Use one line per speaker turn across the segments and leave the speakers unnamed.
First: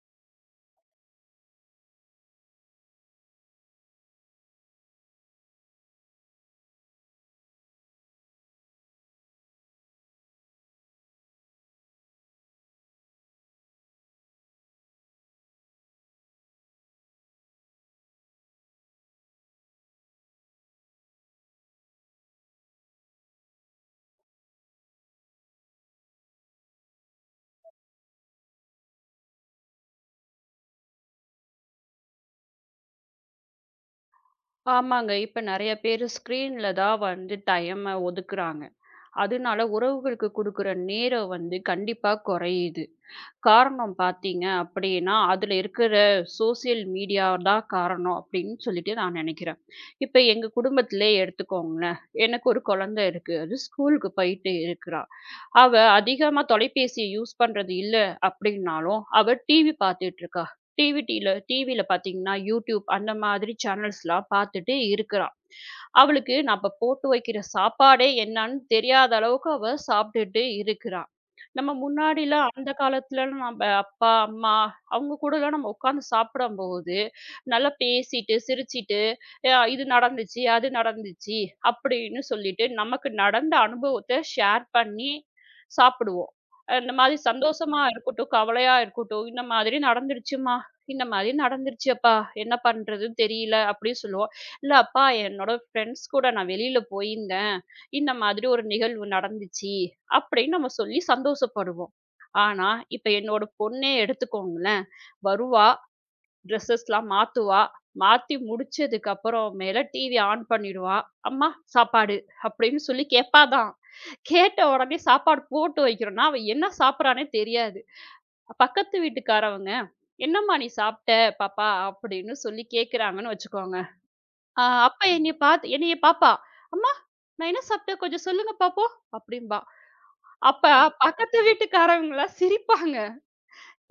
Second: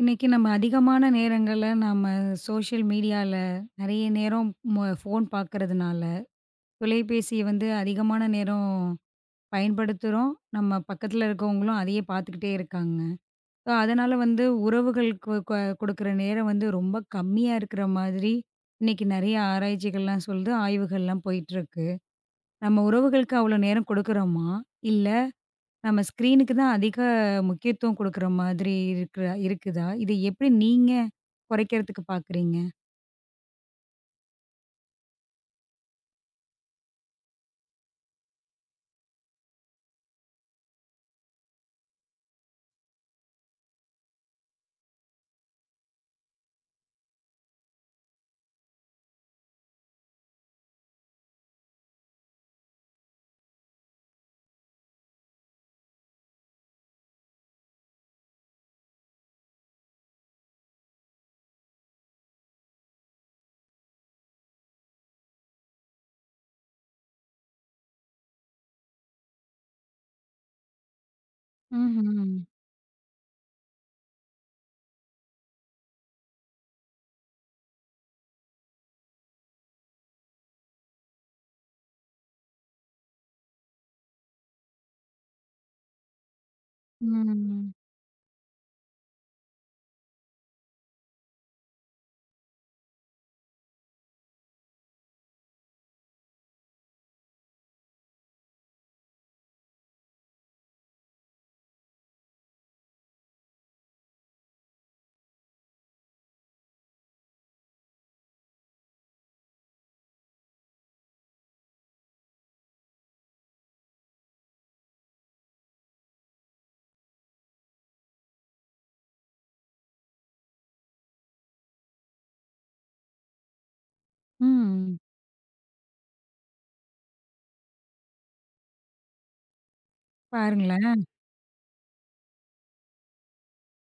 இன்னைக்கு நம்ம அதிகமான நேரங்கள்ல நம்ம சோஷியல் மீடியால நிறைய நேரம் ஃபோன் பார்க்கறதுனால தொலைபேசியை வந்து அதிகமான நேரம் பயன்படுத்துகிறோம். நம்ம பக்கத்தில் இருக்கவங்களும் அதையே பார்த்துக்கிட்டே இருக்காங்க. ஸோ அதனால வந்து உறவுகளுக்கு கொடுக்குற நேரம் வந்து ரொம்ப கம்மியாக இருக்கிற மாதிரி இன்னைக்கு நிறைய ஆராய்ச்சிகள்லாம் சொல்லுது, ஆய்வுகள்லாம் போயிட்டு இருக்கு. நம்ம உறவுகளுக்கு அவ்வளோ நேரம் கொடுக்குறோமா? இல்லை, நம்ம ஸ்க்ரீனுக்கு தான் அதிக முக்கியத்துவம் குடுக்குற மாதிரி இருக்குற இருக்குதா? இத எப்படி நீங்க குறைக்கிறதுக்கு பாக்குறீங்க?
ஆமாங்க. இப்ப நெறைய பேரு ஸ்க்ரீன்ல தான் வந்து டைம ஒதுக்குறாங்க. அதனால உறவுகளுக்கு குடுக்குற நேரம் வந்து கண்டிப்பா குறையுது. காரணம் பார்த்தீங்க அப்படின்னா, அதில இருக்கிற சோசியல் மீடியா தான் காரணம் அப்படின்னு சொல்லிட்டு நான் நினைக்கிறேன். இப்ப எங்க குடும்பத்திலேயே எடுத்துக்கோங்களேன். எனக்கு ஒரு குழந்தை இருக்கு. அது ஸ்கூலுக்கு போயிட்டு இருக்கிறா. அவ அதிகமா தொலைபேசிய யூஸ் பண்றது இல்ல அப்படின்னாலும், அவ டிவி பார்த்துட்டு இருக்கா. டிவில பார்த்தீங்கன்னா, யூடியூப் அந்த மாதிரி சேனல்ஸ்லாம் பார்த்துட்டு இருக்கிறா. அவளுக்கு நம்ம போட்டு வைக்கிற சாப்பாடே என்னன்னு தெரியாத அளவுக்கு அவ சாப்பிட்டுட்டு இருக்கிறா. நம்ம
ம்ஹ்ம்.
முன்னாடிலாம் அந்த காலத்துலலாம் நம்ம அப்பா, அம்மா அவங்க கூடலாம் நம்ம உட்காந்து சாப்பிடும்போது, நல்லா பேசிட்டு, சிரிச்சுட்டு, "அ இது நடந்துச்சு, அது நடந்துச்சு" அப்படின்னு சொல்லிட்டு, நமக்கு நடந்த அனுபவத்த ஷேர் பண்ணி சாப்பிடுவோம். அ இந்த மாதிரி
ம்.
சந்தோஷமா இருக்கட்டும், கவலையா இருக்கட்டும், "இந்த மாதிரி நடந்துருச்சும்மா, இந்த மாதிரி நடந்துருச்சு அப்பா, என்ன பண்றதுன்னு தெரியல" அப்படின்னு சொல்லுவோம். "இல்ல அப்பா, என்னோட ஃப்ரெண்ட்ஸ் கூட நான் வெளியில போயிருந்தேன். இந்த மாதிரி ஒரு நிகழ்வு நடந்துச்சு அப்படின்னு நம்ம சொல்லி சந்தோஷப்படுவோம். ஆனா, இப்ப என்னோட பொண்ணே எடுத்துக்கோங்களேன். வருவா, ட்ரெஸ்ஸஸ்லாம் மாத்துவா. மாத்தி முடிச்சதுக்கு அப்புறமேல டிவி ஆன் பண்ணிடுவா. "அம்மா சாப்பாடு" அப்படின்னு சொல்லி கேட்பா தான். கேட்ட உடனே சாப்பாடு போட்டு வைக்கிறோம்னா, அவ என்ன சாப்பிடுறான்னே தெரியாது. பக்கத்து வீட்டுக்காரவங்க, "என்னம்மா நீ சாப்பிட்ட பாப்பா?" அப்படின்னு சொல்லி கேட்குறாங்கன்னு வச்சுக்கோங்க. ஆ
ம்.
அப்ப என்னைய பாத்து என்னைய பாப்பா, "அம்மா நான் என்ன சாப்பிட்டேன்? கொஞ்சம் சொல்லுங்க பாப்போம்" அப்படிம்பா. அப்ப
பாருங்களேன்.
பக்கத்து வீட்டுக்காரவங்கலாம் சிரிப்பாங்க.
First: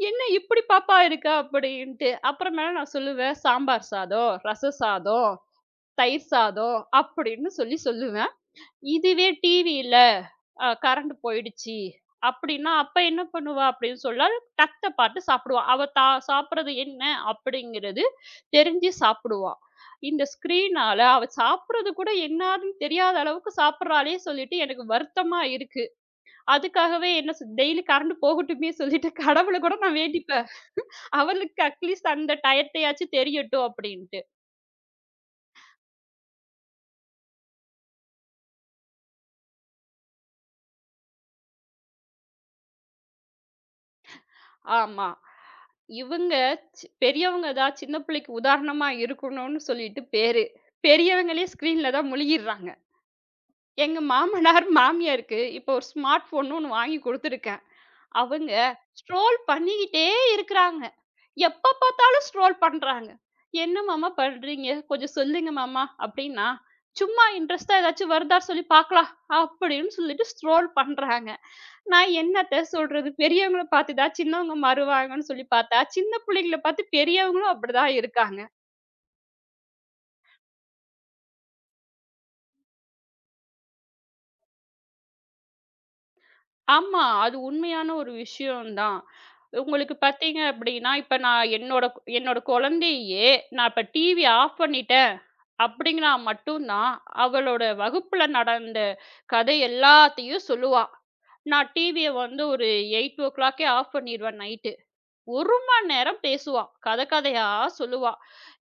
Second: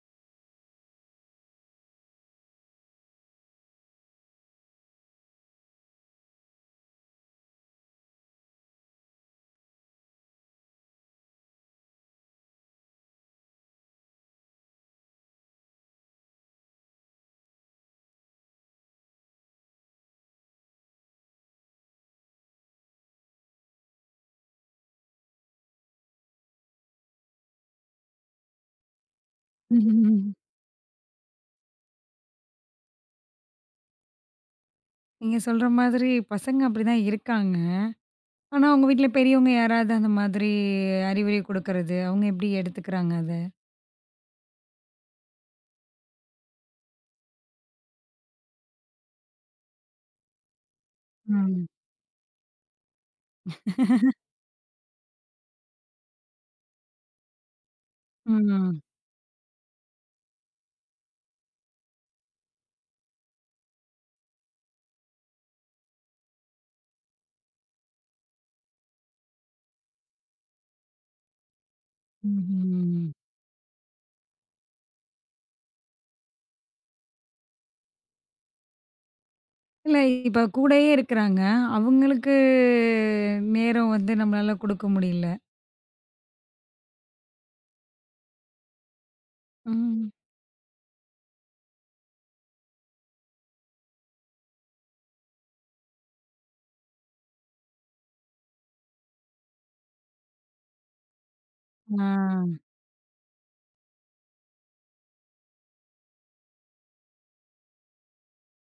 "என்ன இப்படி பாப்பா இருக்கா?" அப்படின்ட்டு. அப்புறமேல நான் சொல்லுவேன், "சாம்பார் சாதம், ரச சாதம், தயிர் சாதம்" அப்படின்னு சொல்லி சொல்லுவேன். இதுவே டிவியில அ கரண்ட் போயிடுச்சு அப்படின்னா, அப்ப என்ன பண்ணுவா அப்படின்னு சொன்னா, டக்த பார்த்து சாப்பிடுவா. அவ தா சாப்பிடுறது என்ன அப்படிங்கிறது தெரிஞ்சு சாப்பிடுவா. இந்த ஸ்க்ரீனால அவ சாப்பிடுறது கூட என்னாதுன்னு தெரியாத அளவுக்கு சாப்பிடுறாளே சொல்லிட்டு எனக்கு வருத்தமா இருக்கு. அதுக்காகவே என்ன சொ டெய்லி கரண்ட் போகட்டுமே சொல்லிட்டு கடவுள கூட நான் வேண்டிப்பேன். அவளுக்கு அட்லீஸ்ட் அந்த டயத்தையாச்சும் தெரியட்டும் அப்படின்ட்டு.
நீங்க சொல்ற மாதிரி பசங்க அப்படிதான் இருக்காங்க. ஆனா உங்க வீட்ல பெரியவங்க யாராவது அந்த மாதிரி அறிவுரை குடுக்கறது, அவங்க எப்படி எடுத்துக்கிறாங்க அத?
ஆமா. இவங்க பெரியவங்க தான் சின்ன பிள்ளைக்கு உதாரணமா இருக்கணும்னு சொல்லிட்டு பேரு. பெரியவங்களே
ம்.
ஸ்க்ரீன்ல தான் முழுகிடுறாங்க. எங்க மாமனார், மாமியாருக்கு இப்போ ஒரு ஸ்மார்ட் ஃபோன்னு ஒண்ணு வாங்கி குடுத்துருக்கேன். அவங்க
ம்.
ஸ்ட்ரோல் பண்ணிக்கிட்டே இருக்கிறாங்க. எப்ப பார்த்தாலும் ஸ்ட்ரோல் பண்றாங்க. "என்ன மாமா பண்றீங்க? கொஞ்சம் சொல்லுங்க மாமா" அப்படின்னா, "சும்மா இன்ட்ரெஸ்ட்டா ஏதாச்சும் வருதா சொல்லி பார்க்கலாம்" அப்படின்னு சொல்லிட்டு ஸ்ட்ரோல் பண்றாங்க. நான் என்னத்த
ம்ஹ்ம்.
சொல்றது? பெரியவங்கள பார்த்து தான் சின்னவங்க மாறுவாங்கன்னு சொல்லி பார்த்தா, சின்ன புள்ளைங்கள பார்த்து பெரியவங்களும் அப்படிதான் இருக்காங்க.
இல்ல இப்ப கூடயே இருக்கிறாங்க. அவங்களுக்கு நேரம் வந்து நம்மளால குடுக்க முடியல.
ஆமா, அது உண்மையான ஒரு விஷயம் தான். உங்களுக்கு
ம்.
பார்த்தீங்க அப்படின்னா, இப்ப நான் என்னோட குழந்தையே நான் இப்ப டிவி ஆஃப் பண்ணிட்டேன் அப்படின்னா மட்டும் தான், அவளோட வகுப்புல நடந்த கதை எல்லாத்தையும் சொல்லுவா. நான்
ஆ.
டிவிய வந்து ஒரு 8:00 ஆஃப் பண்ணிருவேன் நைட்டு. 1 மணி நேரம் பேசுவா. கதை கதையா சொல்லுவா.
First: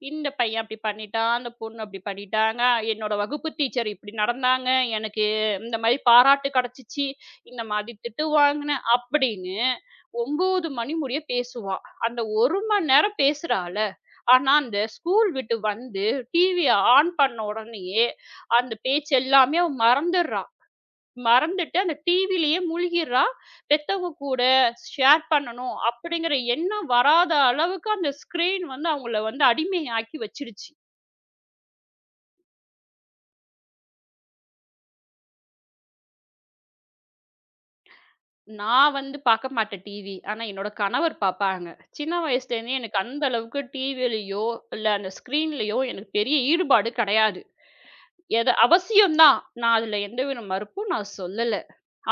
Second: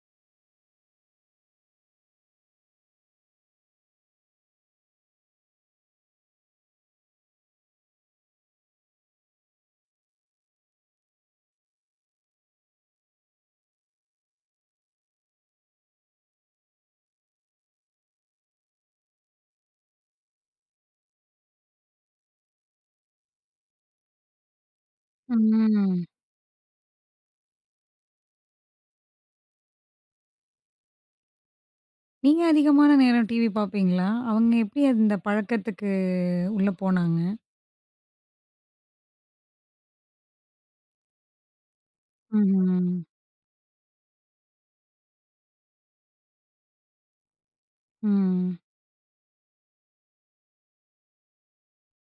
இந்த பையன் அப்படி பண்ணிட்டான், அந்த பொண்ணு அப்படி பண்ணிட்டாங்க, என்னோட வகுப்பு டீச்சர் இப்படி நடந்தாங்க, எனக்கு இந்த மாரி பாராட்டு கிடைச்சிச்சு, இந்த மாதிரி திட்டு வாங்கினேன் அப்படின்னு 9 மணி முடிய பேசுவா. அந்த 1 மணி நேரம் பேசுறால, ஆனா அந்த ஸ்கூல் விட்டு வந்து டிவிய ஆன் பண்ண உடனேயே அந்த பேச்சு எல்லாமே அவ மறந்துடுறா. மறந்துட்டு அந்த டிவிலயே மூழ்கிறா. பெத்தவங்க கூட ஷேர் பண்ணணும்
ம்.
அப்படிங்கிற எண்ணம் வராத அளவுக்கு அந்த ஸ்க்ரீன் வந்து அவங்கள வந்து அடிமையாக்கி வச்சிருச்சு.
நீங்க அதிகமான நேரம் டிவி பார்ப்பீங்களா? அவங்க எப்படி அந்த பழக்கத்துக்கு உள்ள போனாங்க?
நான் வந்து பார்க்க மாட்டேன் டிவி. ஆனா என்னோட கணவர் பார்ப்பாங்க. சின்ன வயசுலேருந்தே
ம்ஹ்ம்.
எனக்கு அந்த அளவுக்கு டிவிலயோ, இல்ல அந்த ஸ்க்ரீன்லயோ எனக்கு பெரிய ஈடுபாடு கிடையாது. எது
ம்.
அவசியம் தான். நான் அதுல எந்தவித மறுப்பும் நான் சொல்லல.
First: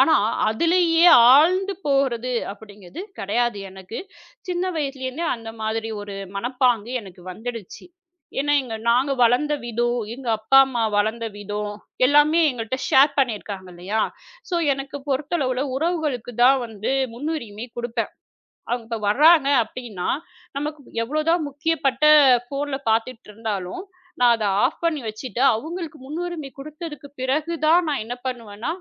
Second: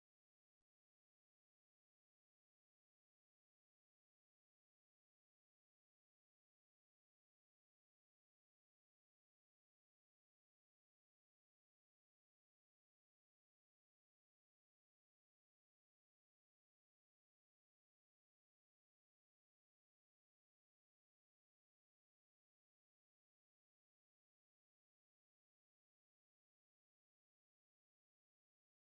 ஆனா, அதிலேயே ஆழ்ந்து போறது அப்படிங்கிறது கிடையாது எனக்கு. சின்ன வயசுலேருந்தே அந்த மாதிரி ஒரு மனப்பாங்கு எனக்கு வந்துடுச்சு. ஏன்னா, எங்க நாங்க வளர்ந்த விதம், எங்க அப்பா, அம்மா வளர்ந்த விதம் எல்லாமே எங்கள்ட்ட ஷேர் பண்ணியிருக்காங்க இல்லையா? ஸோ, எனக்கு பொறுத்தளவுல உறவுகளுக்கு தான் வந்து முன்னுரிமை குடுப்பேன். அவங்க இப்ப வர்றாங்க அப்படின்னா, நமக்கு எவ்வளோதான் முக்கியப்பட்ட ஃபோன்ல பார்த்துட்டு இருந்தாலும், நான் அத ஆஃப் பண்ணி வச்சுட்டு, அவங்களுக்கு முன்னுரிமை குடுத்ததுக்கு பிறகு தான் நான் என்ன பண்ணுவேன்னா,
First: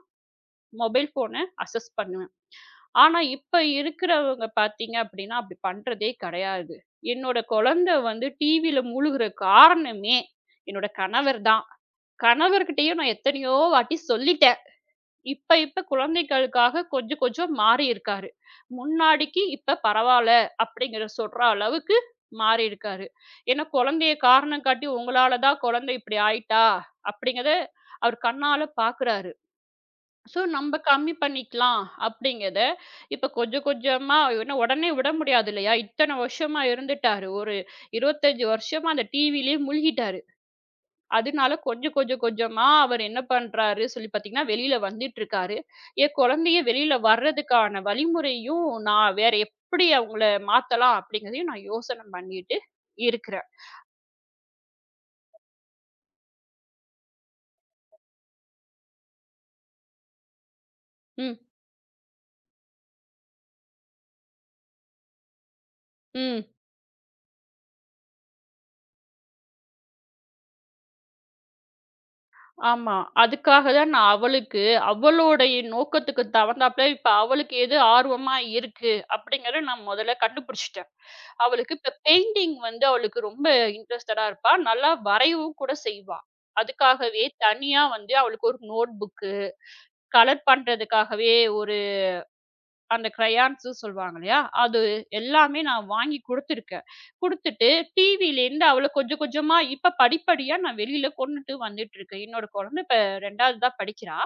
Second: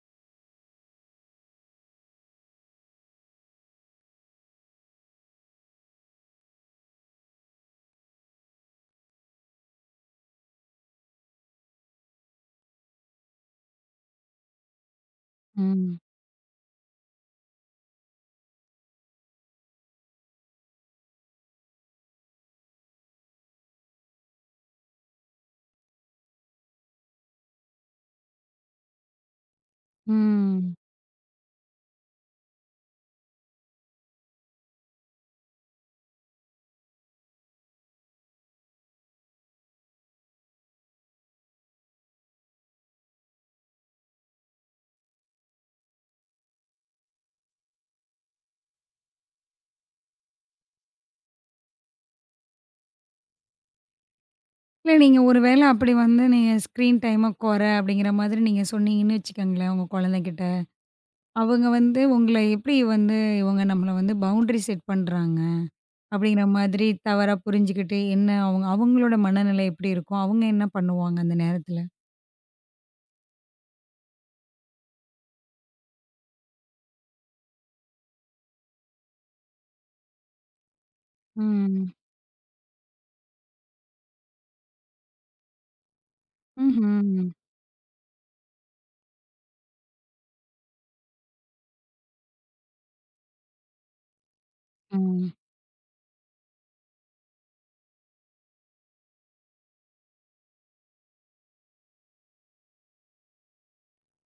மொபைல் ஃபோன அசஸ் பண்ணுவேன். ஆனா இப்ப இருக்கிறவங்க பார்த்தீங்க அப்படின்னா, அப்படி பண்றதே கிடையாது. என்னோட குழந்தை வந்து டிவில மூழ்குற காரணமே என்னோட கணவர் தான். கணவர்கிட்டயும் நான் எத்தனையோ வாட்டி சொல்லிட்டேன். இப்ப இப்ப
ம்.
குழந்தைகளுக்காக கொஞ்சம் கொஞ்சம் மாறி இருக்காரு. முன்னாடிக்கு இப்ப பரவால்ல அப்படிங்கிற சொல்ற அளவுக்கு மாறி இருக்காரு. ஏன்னா குழந்தைய காரணம் காட்டி உங்களால தான் குழந்தை இப்படி ஆயிட்டா அப்படிங்கிறத அவர் கண்ணால பார்க்குறாரு. ஸோ
ம்.
நம்ம கம்மி பண்ணிக்கலாம் அப்படிங்கிறத இப்போ கொஞ்சம் கொஞ்சமா இன்னும் உடனே விட முடியாது இல்லையா இத்தனை வருஷமா இருந்துட்டாரு ஒரு 25 வருஷமா அந்த டிவிலேயே மூழ்கிட்டாரு அதனால கொஞ்சம் கொஞ்சம் கொஞ்சமா அவர் என்ன பண்றாரு சொல்லி பார்த்தீங்கன்னா வெளியில வந்துட்டு இருக்காரு என் குழந்தைய வெளியில வர்றதுக்கான வழிமுறையும் நான் வேற எப்படி அவங்கள மாத்தலாம் அப்படிங்கிறதையும் நான் யோசனை பண்ணிட்டு இருக்கிறேன்
இல்ல, நீங்க ஒரு வேள அப்படி வந்து நீங்க ஸ்க்ரீன் டைம கொற அப்படிங்கிற மாதிரி நீங்க சொன்னீங்கன்னு வச்சுக்கோங்களேன், உங்க குழந்தைகிட்ட. அவங்க வந்து உங்கள எப்படி வந்து இவங்க நம்மள வந்து பவுண்டரி செட் பண்றாங்க?
ம்
அப்படிங்கிற மாதிரி தவறா புரிஞ்சுகிட்டு என்ன அவங்க அவங்களோட மனநிலை எப்படி இருக்கும்? அவங்க என்ன பண்ணுவாங்க அந்த நேரத்துல?
ஆமா. அதுக்காக தான் நான் அவளுக்கு அவளுடைய நோக்கத்துக்கு தகுந்தாப்ல, இப்ப அவளுக்கு எது ஆர்வமா இருக்கு அப்படிங்கிறத நான் முதல்ல கண்டுபிடிச்சுட்டேன். அவளுக்கு
ம்.
இப்ப பெயிண்டிங் வந்து அவளுக்கு ரொம்ப இன்ட்ரெஸ்டடா இருப்பா. நல்லா வரையவும் கூட செய்வா. அதுக்காகவே
ம்ஹ்ம்.
தனியா வந்து அவளுக்கு ஒரு நோட் புக்கு, கலர் பண்றதுக்காகவே ஒரு அந்த கிரையான்ஸு சொல்லுவாங்க இல்லையா? அது
ம்.
எல்லாமே நான் வாங்கி குடுத்துருக்கேன். குடுத்துட்டு டிவிலேருந்து அவள கொஞ்சம் கொஞ்சமா இப்ப படிப்படியா நான் வெளியில கொண்டுட்டு வந்துட்டுருக்கேன். என்னோட குழந்தை இப்ப 2வது தான் படிக்கிறா.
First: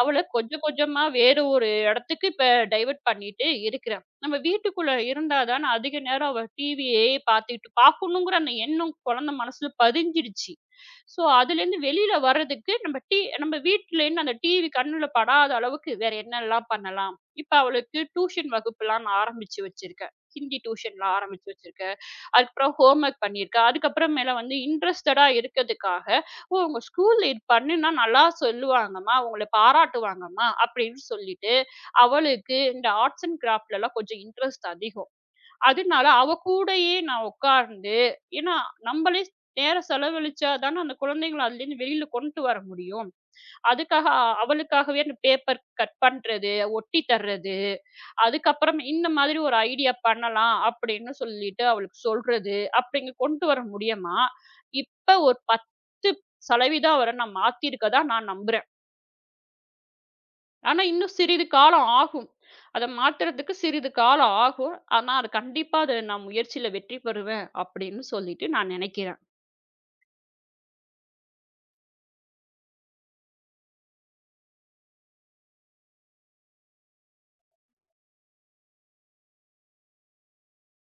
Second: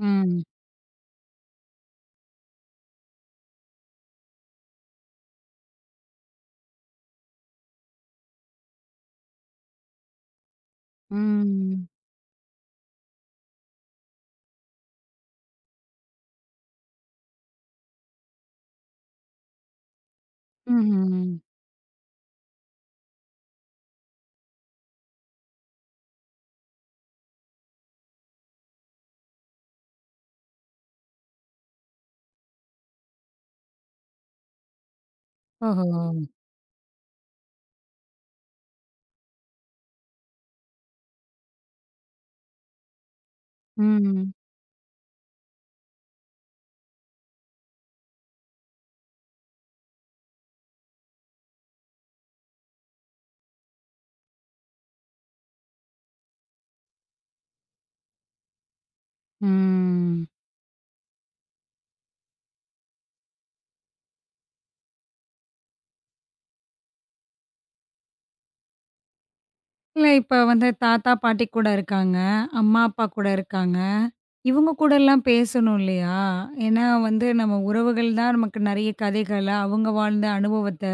அவள
ம்.
கொஞ்சம் கொஞ்சமா வேற ஒரு இடத்துக்கு இப்ப டைவர்ட் பண்ணிட்டு இருக்கிறேன். நம்ம வீட்டுக்குள்ள இருந்தா தான அதிக நேரம் அவ டிவியே பார்த்துட்டு பார்க்கணுங்கிற அந்த எண்ணம் குழந்தை மனசுல பதிஞ்சிடுச்சு. ஸோ, அதுலேருந்து
ம்.
வெளியில வர்றதுக்கு நம்ம வீட்லேருந்து அந்த டிவி கண்ணுல படாத அளவுக்கு வேற என்னலாம் பண்ணலாம்? இப்ப அவளுக்கு டியூஷன் வகுப்புலாம் நான் ஆரம்பிச்சு வச்சிருக்கேன். ஹிந்தி டியூஷன்லாம்
ம்ஹ்ம்.
ஆரம்பிச்சு வச்சிருக்கேன். அதுக்கப்புறம் ஹோம் ஒர்க் பண்ணியிருக்கேன். அதுக்கப்புறமேல வந்து இன்ட்ரஸ்டடா இருக்கதுக்காக, "ஓ! உங்க ஸ்கூல்ல இது பண்ணுனா நல்லா சொல்லுவாங்கம்மா. உங்கள பாராட்டுவாங்கம்மா" அப்படின்னு சொல்லிட்டு, அவளுக்கு இந்த ஆர்ட்ஸ் அண்ட் கிராஃப்ட்லலாம் கொஞ்சம் இன்ட்ரெஸ்ட் அதிகம். அதனால அவ
ஓஹோ!
கூடயே நான் உட்கார்ந்து ஏன்னா நம்மளே நேரம் செலவழிச்சா தானே அந்த குழந்தைங்கள அதுலேருந்து வெளியில கொண்டு வர முடியும். அதுக்காக
ம்,
அவளுக்காகவே அந்த பேப்பர் கட் பண்றது, ஒட்டி தர்றது அதுக்கப்புறம் இந்த மாதிரி ஒரு ஐடியா பண்ணலாம் அப்படின்னு சொல்லிட்டு அவளுக்கு சொல்றது, அப்படிங்க கொண்டு வர முடியுமா? இப்ப ஒரு 10% வரை நான் மாத்தியிருக்கதா நான் நம்புறேன்.
ம்.
ஆனா, இன்னும் சிறிது காலம் ஆகும். அத மாத்துறதுக்கு சிறிது காலம் ஆகும். ஆனா, அது கண்டிப்பா அது நான் முயற்சியில வெற்றி பெறுவேன் அப்படின்னு சொல்லிட்டு நான் நினைக்கிறேன்.
இல்ல, இப்ப வந்து தாத்தா, பாட்டி கூட இருக்காங்க. அம்மா, அப்பா கூட இருக்காங்க. இவங்க கூடலாம் பேசணும் இல்லையா? ஏன்னா வந்து நம்ம உறவுகள் தான் நமக்கு நெறைய கதைகள, அவங்க வாழ்ந்த அனுபவத்த,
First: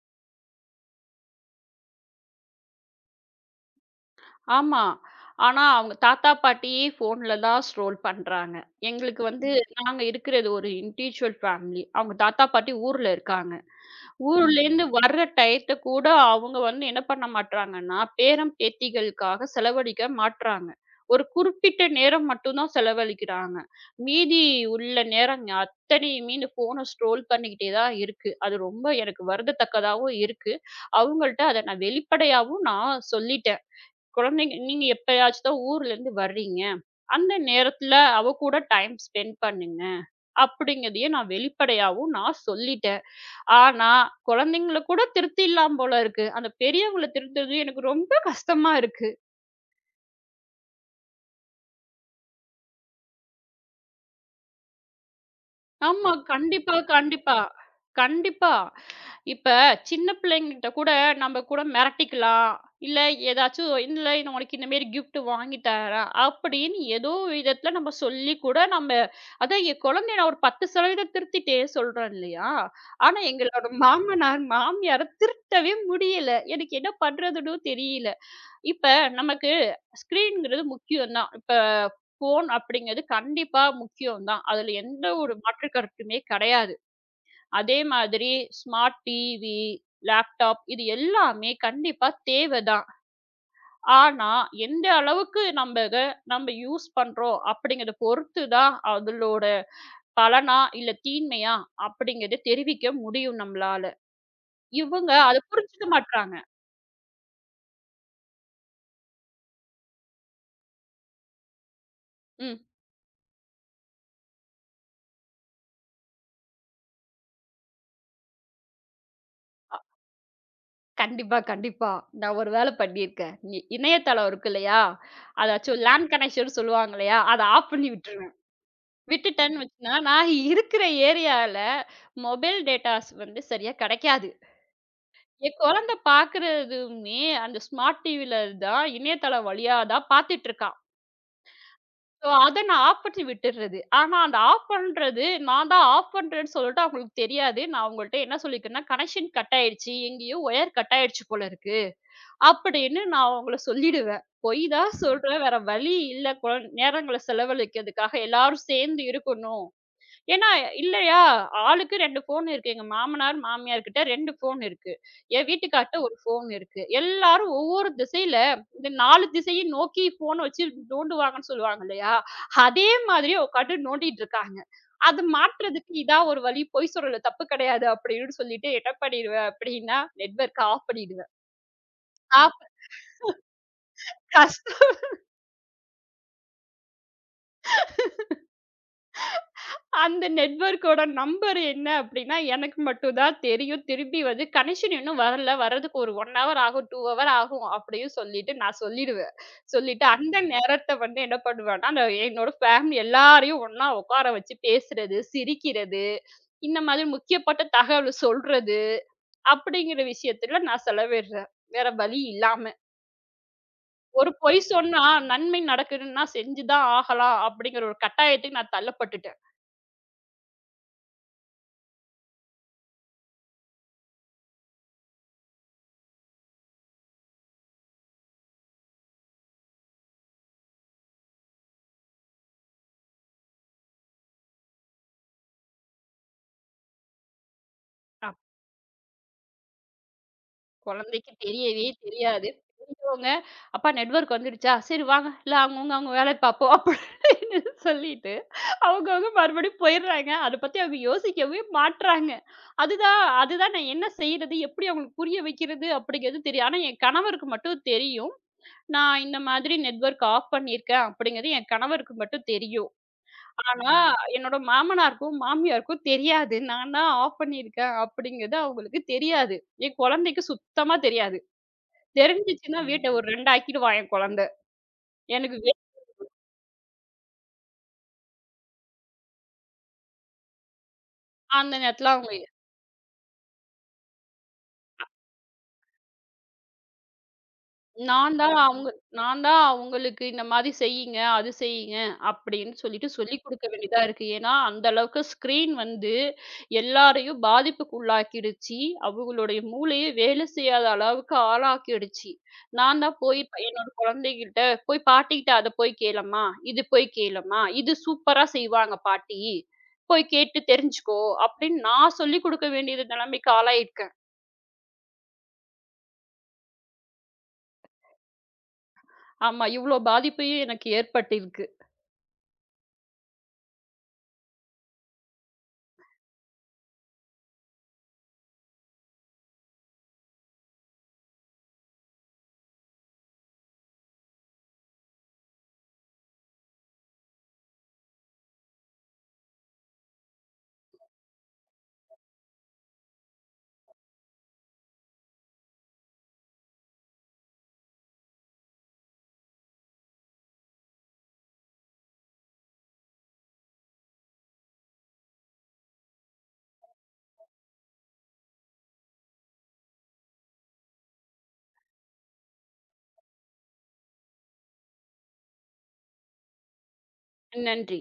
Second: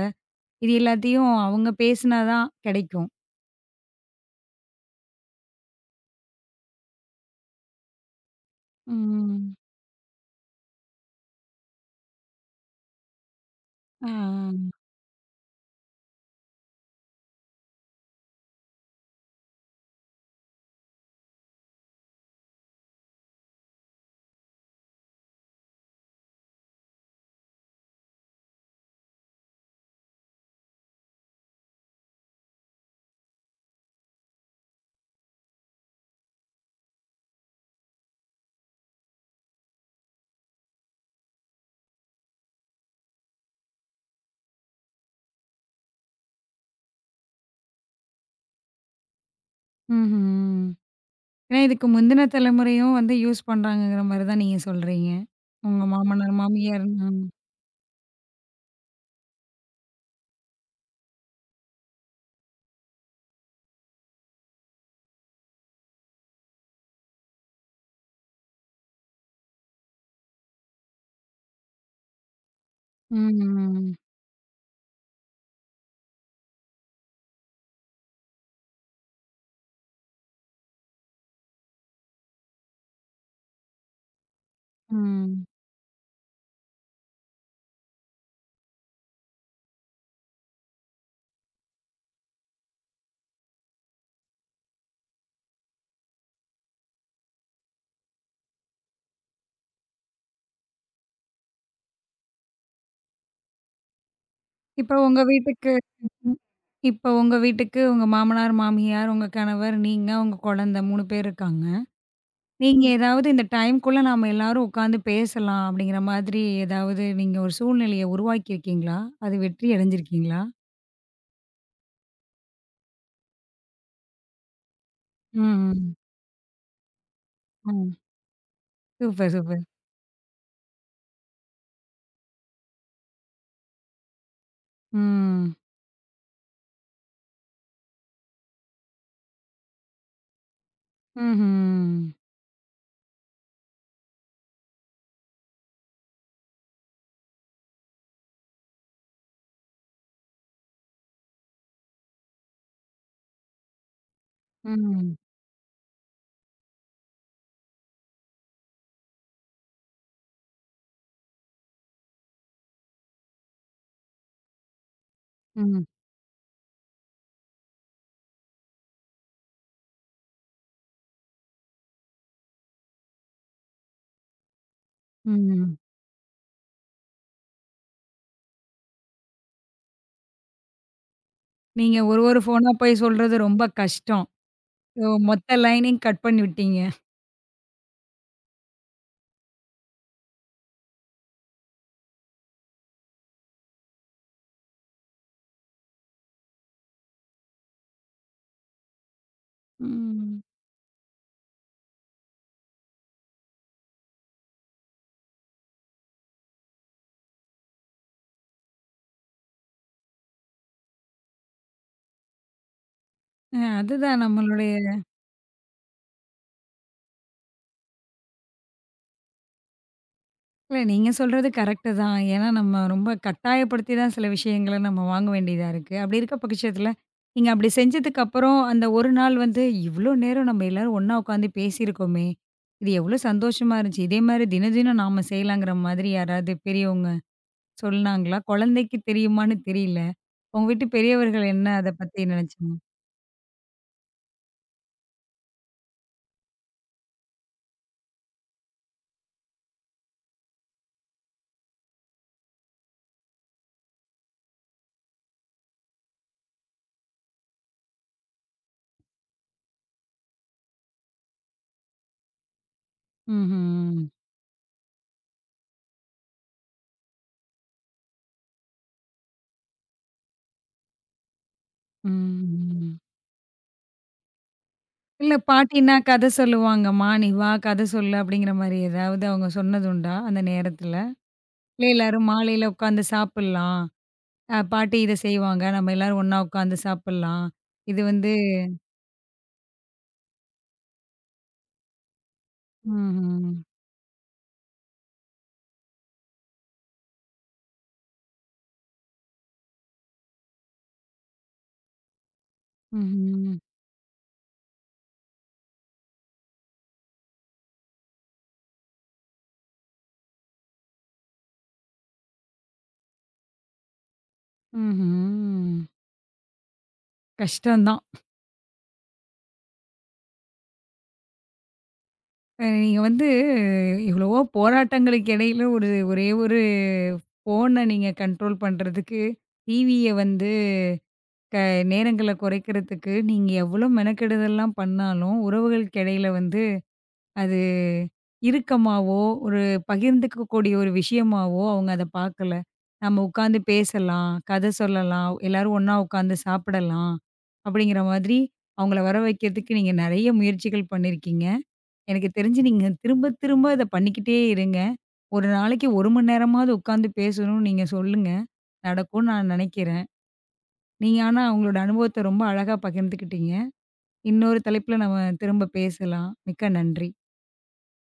இது எல்லாத்தையும் அவங்க பேசினா தான் கிடைக்கும்.
ஆமா. ஆனா, அவங்க தாத்தா, பாட்டியே ஃபோன்ல தான் ஸ்க்ரோல் பண்றாங்க. எங்களுக்கு வந்து
ம்.
நாங்க இருக்கிறது ஒரு இன்டிவிஜுவல் ஃபேமிலி. அவங்க தாத்தா, பாட்டி ஊர்ல இருக்காங்க. ஊர்ல
ஆ.
இருந்து வர்ற டயத்த கூட அவங்க வந்து என்ன பண்ண மாட்றாங்கன்னா, பேரன், பேத்திகளுக்காக செலவழிக்க மாட்றாங்க. ஒரு குறிப்பிட்ட நேரம் மட்டும் தான் செலவழிக்கிறாங்க. மீதி உள்ள நேரங்க அத்தனையுமே இந்த ஃபோன ஸ்க்ரோல் பண்ணிக்கிட்டே தான் இருக்கு. அது ரொம்ப எனக்கு வருந்தத்தக்கதாவும் இருக்கு. அவங்கள்ட்ட அத நான் வெளிப்படையாவும் நான் சொல்லிட்டேன். குழந்தைங்க நீங்க எப்பயாச்சும் தான் ஊர்லேருந்து வர்றீங்க. அந்த நேரத்துல அவ கூட டைம் ஸ்பெண்ட் பண்ணுங்க. அப்படிங்கிறதையும் நான் வெளிப்படையாவும் நான் சொல்லிட்டேன். ஆனா, குழந்தைங்கள கூட திருத்திடலாம் போல இருக்கு. அந்த பெரியவங்கள திருத்துறது எனக்கு ரொம்ப கஷ்டமா இருக்கு.
ம்ஹ்ம். ஏன்னா இதுக்கு முந்தின தலைமுறையும் வந்து யூஸ் பண்றாங்கங்கிற மாரி தான் நீங்க சொல்றீங்க. உங்க
ஆமா.
மாமனார்,
கண்டிப்பா,
மாமியார். ம்,
கண்டிப்பா. கண்டிப்பா. இப்ப சின்ன பிள்ளைங்ககிட்ட கூட நம்ம கூட மிரட்டிக்கலாம். இல்ல ஏதாச்சும் இல்ல இது உனக்கு இந்த மாரி கிஃப்ட் வாங்கி தரேன் அப்படின்னு ஏதோ விதத்துல நம்ம சொல்லி கூட நம்ம அதான் என் குழந்தைய நான் ஒரு 10% திருத்திட்டே சொல்றேன் இல்லையா? ஆனா எங்களோட
ம்,
மாமனார், மாமியார திருத்தவே முடியல. எனக்கு என்ன பண்றதுன்னும் தெரியல. இப்ப நமக்கு ஸ்க்ரீன்ங்கிறது முக்கியம் தான். இப்ப ஃபோன் அப்படிங்கிறது கண்டிப்பா முக்கியம் தான். அதுல எந்த ஒரு
ம்.
மாற்று கருத்துமே கிடையாது. அதே மாதிரி ஸ்மார்ட் டிவி, லேப்டாப் இது எல்லாமே கண்டிப்பா தேவை தான். ஆனா, எந்த அளவுக்கு நம்ம இத நம்ம யூஸ் பண்றோம் அப்படிங்கிறத பொறுத்து தான் அதலோட பலனா, இல்ல தீமையா அப்படிங்கிறத தெரிவிக்க முடியும் நம்மளால.
இப்ப
இவங்க
உங்க
அத
வீட்டுக்கு
புரிஞ்சுக்க மாட்றாங்க.
ம். இப்ப உங்க வீட்டுக்கு உங்க மாமனார், மாமியார், உங்க கணவர், நீங்க, உங்க குழந்தை 3 பேர் இருக்காங்க.
ம்.
நீங்க ம். ஏதாவது இந்த டைம்க்குள்ள நாம எல்லாரும் உட்காந்து பேசலாம் அப்படிங்கிற மாதிரி ஏதாவது நீங்க ஒரு சூழ்நிலைய உருவாக்கி இருக்கீங்களா? அது வெற்றி அடைஞ்சிருக்கீங்களா?
கண்டிப்பா, கண்டிப்பா. நான் ஒரு வேலை பண்ணியிருக்கேன். இணையதளம் இருக்கு இல்லையா? அதாச்சும்
ம்.
லேண்ட் கனெக்ஷன்னு சொல்லுவாங்க இல்லையா? அத ஆஃப் பண்ணி
ம்.
விட்டுருவேன்.
சூப்பர்,
விட்டுட்டேன்னு
சூப்பர்.
வச்சுக்கோங்க, நான் இருக்கிற ஏரியால மொபைல் டேட்டாஸ் வந்து சரியா கிடைக்காது.
ம்.
என் குழந்த பார்க்குறதுமே அந்த ஸ்மார்ட் டிவில தான் இணையதளம் வழியா தான் பார்த்துட்டு இருக்கான்.
ம்ஹ்ம்.
ஸோ, அத நான் ஆஃப் பண்ணி விட்டுர்றது. ஆனா, அந்த ஆஃப் பண்றது நான் தான் ஆஃப் பண்றேன்னு சொல்லிட்டு அவங்களுக்கு தெரியாது. நான் அவங்கள்ட்ட என்ன சொல்லியிருக்கேன்னா, "கனெக்ஷன் கட் ஆயிடுச்சு. எங்கேயோ ஒயர் கட் ஆயிடுச்சு போல இருக்கு. அப்படின்னு நான் அவங்கள சொல்லிடுவேன். பொய் தான்
ம்.
சொல்றேன். வேற வழி இல்ல. நேரங்கள செலவழிக்கிறதுக்காக எல்லாரும் சேர்ந்து இருக்கணும். ஏன்னா இல்லையா, ஆளுக்கு 2 ஃபோன் இருக்கு. எங்க மாமனார், மாமியார் கிட்ட 2 ஃபோன் இருக்கு. என்
ம்.
வீட்டுக்கார்ட்ட 1 ஃபோன் இருக்கு. எல்லாரும் ஒவ்வொரு திசையில இந்த 4 திசையும் நோக்கி ஃபோன் வச்சு நோண்டுவாங்கன்னு சொல்லுவாங்க இல்லையா, அதே மாதிரி உட்காந்து நோண்டிட்டு இருக்காங்க. அது
ம்.
மாற்றுறதுக்கு இதான் ஒரு வழி. பொய் சொல்லல தப்பு கிடையாது அப்படின்னு சொல்லிட்டு என்ன பண்ணிடுவேன் அப்படின்னா, நெட்வொர்க்க ஆஃப் பண்ணிடுவேன்.
நீங்க ஒரு ஒரு
ஆஃப்
ஃபோனா போய் சொல்றது ரொம்ப கஷ்டம்.
கஷ்டம்.
ஓ! மொத்த லைனையும் கட் பண்ணி விட்டீங்க.
அந்த நெட்வொர்க்கோட நம்பர் என்ன அப்படின்னா, எனக்கு மட்டும் தான் தெரியும். திரும்பி வந்து கனெக்ஷன் இன்னும் வரல. வரதுக்கு ஒரு 1 ஹவர் ஆகும், 2 ஹவர் ஆகும் அப்படின்னு சொல்லிட்டு நான் சொல்லிடுவேன். சொல்லிட்டு அந்த
ம்.
நேரத்த வந்து என்ன பண்ணுவேன்னா, நான் என்னோட ஃபேமிலி எல்லாரையும் ஒண்ணா உட்கார வச்சு பேசுறது, சிரிக்கிறது, இந்த மாதிரி முக்கியப்பட்ட தகவல் சொல்றது, அப்படிங்கிற விஷயத்துல நான் செலவிடுறேன். வேற வழி இல்லாம.
அ அதுதான்
ஒரு பொய்
நம்மளுடைய
சொன்னா நன்மை நடக்குதுன்னு நான் செஞ்சு தான் ஆகலாம் அப்படிங்கிற ஒரு கட்டாயத்துக்கு நான் தள்ளப்பட்டுட்டேன்.
இல்ல, நீங்க சொல்றது கரெக்ட்டு தான். ஏன்னா நம்ம ரொம்ப கட்டாயப்படுத்தி தான் சில விஷயங்கள நம்ம வாங்க வேண்டியதா இருக்கு. அப்படி இருக்க பட்சத்துல, நீங்க அப்படி செஞ்சதுக்கு அப்புறம் அந்த ஒரு நாள் வந்து, "இவ்ளோ நேரம் நம்ம எல்லாரும் ஒண்ணா உட்காந்து பேசியிருக்கோமே! இது எவ்ளோ சந்தோஷமா இருந்துச்சு. இதே மாரி தினம் தினம் நாம செய்யலாங்கிற" மாதிரி யாராவது பெரியவங்க சொன்னாங்களா? குழந்தைக்கு தெரியுமான்னு தெரியல. உங்க வீட்டு
குழந்தைக்கு
பெரியவர்கள் என்ன
தெரியவே
அத பத்தி
தெரியாது.
நினைச்சாங்க?
தெரிஞ்சவங்க, "அப்பா நெட்வொர்க் வந்துடுச்சா? சரி வாங்க. இல்ல அவங்கவங்க அவங்க வேலைய பார்ப்போம்." அப்படின்னு சொல்லிட்டு, அவங்கவங்க மறுபடியும் போயிடுறாங்க. அத பத்தி அவங்க யோசிக்கவே மாட்றாங்க. அதுதான் அதுதான் நான் என்ன செய்றது? எப்படி அவங்களுக்கு புரிய வைக்கிறது? அப்படிங்கிறது தெரியும். ஆனா என் கணவருக்கு மட்டும் தெரியும். நான் இந்த மாதிரி நெட்வொர்க் ஆஃப் பண்ணியிருக்கேன் அப்படிங்கிறது என் கணவருக்கு மட்டும் தெரியும். ஆனா
ம்ஹ்ம்.
என்னோட மாமனாருக்கும், மாமியாருக்கும் தெரியாது. நான் தான் ஆஃப் பண்ணியிருக்கேன் அப்படிங்கிறது அவங்களுக்கு தெரியாது. என் குழந்தைக்கு சுத்தமா தெரியாது. தெரிஞ்சுச்சுன்னா
ம்.
வீட்ட ஒரு 2 ஆக்கிடுவான் என் குழந்த.
இல்ல
எனக்கு வே
பாட்டின்னா கதை சொல்லுவாங்கம்மா, "நீ வா கதை சொல்லு" அப்படிங்கிற மாரி ஏதாவது அவங்க சொன்னதுண்டா அந்த நேரத்துல?
அந்த
இல்ல
நேரத்துல
எல்லாரும்
அவங்க
மாலையில உட்காந்து சாப்பிடலாம். அ பாட்டி இத செய்வாங்க. நம்ம எல்லாரும் ஒண்ணா உட்காந்து சாப்பிடலாம். இது வந்து
நான் தான் அவங்க நான் தான் அவங்களுக்கு இந்த மாதிரி செய்யுங்க, அது செய்யுங்க அப்படின்னு சொல்லிட்டு சொல்லிக்
ம்ஹ்ம்.
கொடுக்க வேண்டியதா இருக்கு. ஏன்னா, அந்த அளவுக்கு ஸ்க்ரீன் வந்து எல்லாரையும் பாதிப்புக்கு உள்ளாக்கிடுச்சு. அவங்களுடைய மூளையே வேலை செய்யாத அளவுக்கு ஆளாக்கிடுச்சு. நான் தான் போய்
ம்ஹ்ம்.
இப்ப என்னோட குழந்தைகிட்ட, "போய் பாட்டிகிட்ட அத போய் கேளம்மா, இது போய் கேளம்மா, இது சூப்பரா செய்வாங்க பாட்டி. போய் கேட்டு தெரிஞ்சுக்கோ" அப்படின்னு நான் சொல்லிக் கொடுக்க வேண்டிய நிலைமைக்கு ஆளாயிருக்கேன்.
ம்ஹ்ம். கஷ்டம் தான்.
ஆமா, இவ்ளோ பாதிப்பையும் எனக்கு ஏற்பட்டிருக்கு.
அ நீங்க வந்து எவ்வளவோ போராட்டங்களுக்கு இடையில ஒரு ஒரே ஒரு ஃபோன நீங்க கண்ட்ரோல் பண்றதுக்கு, டிவிய வந்து க நேரங்கள குறைக்கிறதுக்கு, நீங்க எவ்வளோ மெனக்கெடுதல்லாம் பண்ணாலும், உறவுகளுக்கு இடையில வந்து அது இறுக்கமாவோ, ஒரு பகிர்ந்துக்கக்கூடிய ஒரு விஷயமாவோ அவங்க அத பார்க்கல. நம்ம உட்காந்து பேசலாம், கதை சொல்லலாம், எல்லாரும் ஒண்ணா உட்காந்து சாப்பிடலாம், அப்படிங்கிற மாதிரி அவங்கள வர வைக்கிறதுக்கு நீங்க நெறைய முயற்சிகள் பண்ணியிருக்கீங்க. எனக்கு தெரிஞ்சு நீங்க திரும்ப திரும்ப இத பண்ணிக்கிட்டே இருங்க. ஒரு நாளைக்கு 1 மணி நேரமாவது உட்காந்து பேசணும்னு நீங்க சொல்லுங்க. நடக்கும்னு நான் நெனைக்கிறேன். நீங்க ஆனா உங்களோட அனுபவத்த ரொம்ப அழகா பகிர்ந்துக்கிட்டீங்க. இன்னொரு தலைப்புல நம்ம திரும்ப பேசலாம். மிக்க நன்றி.
நன்றி.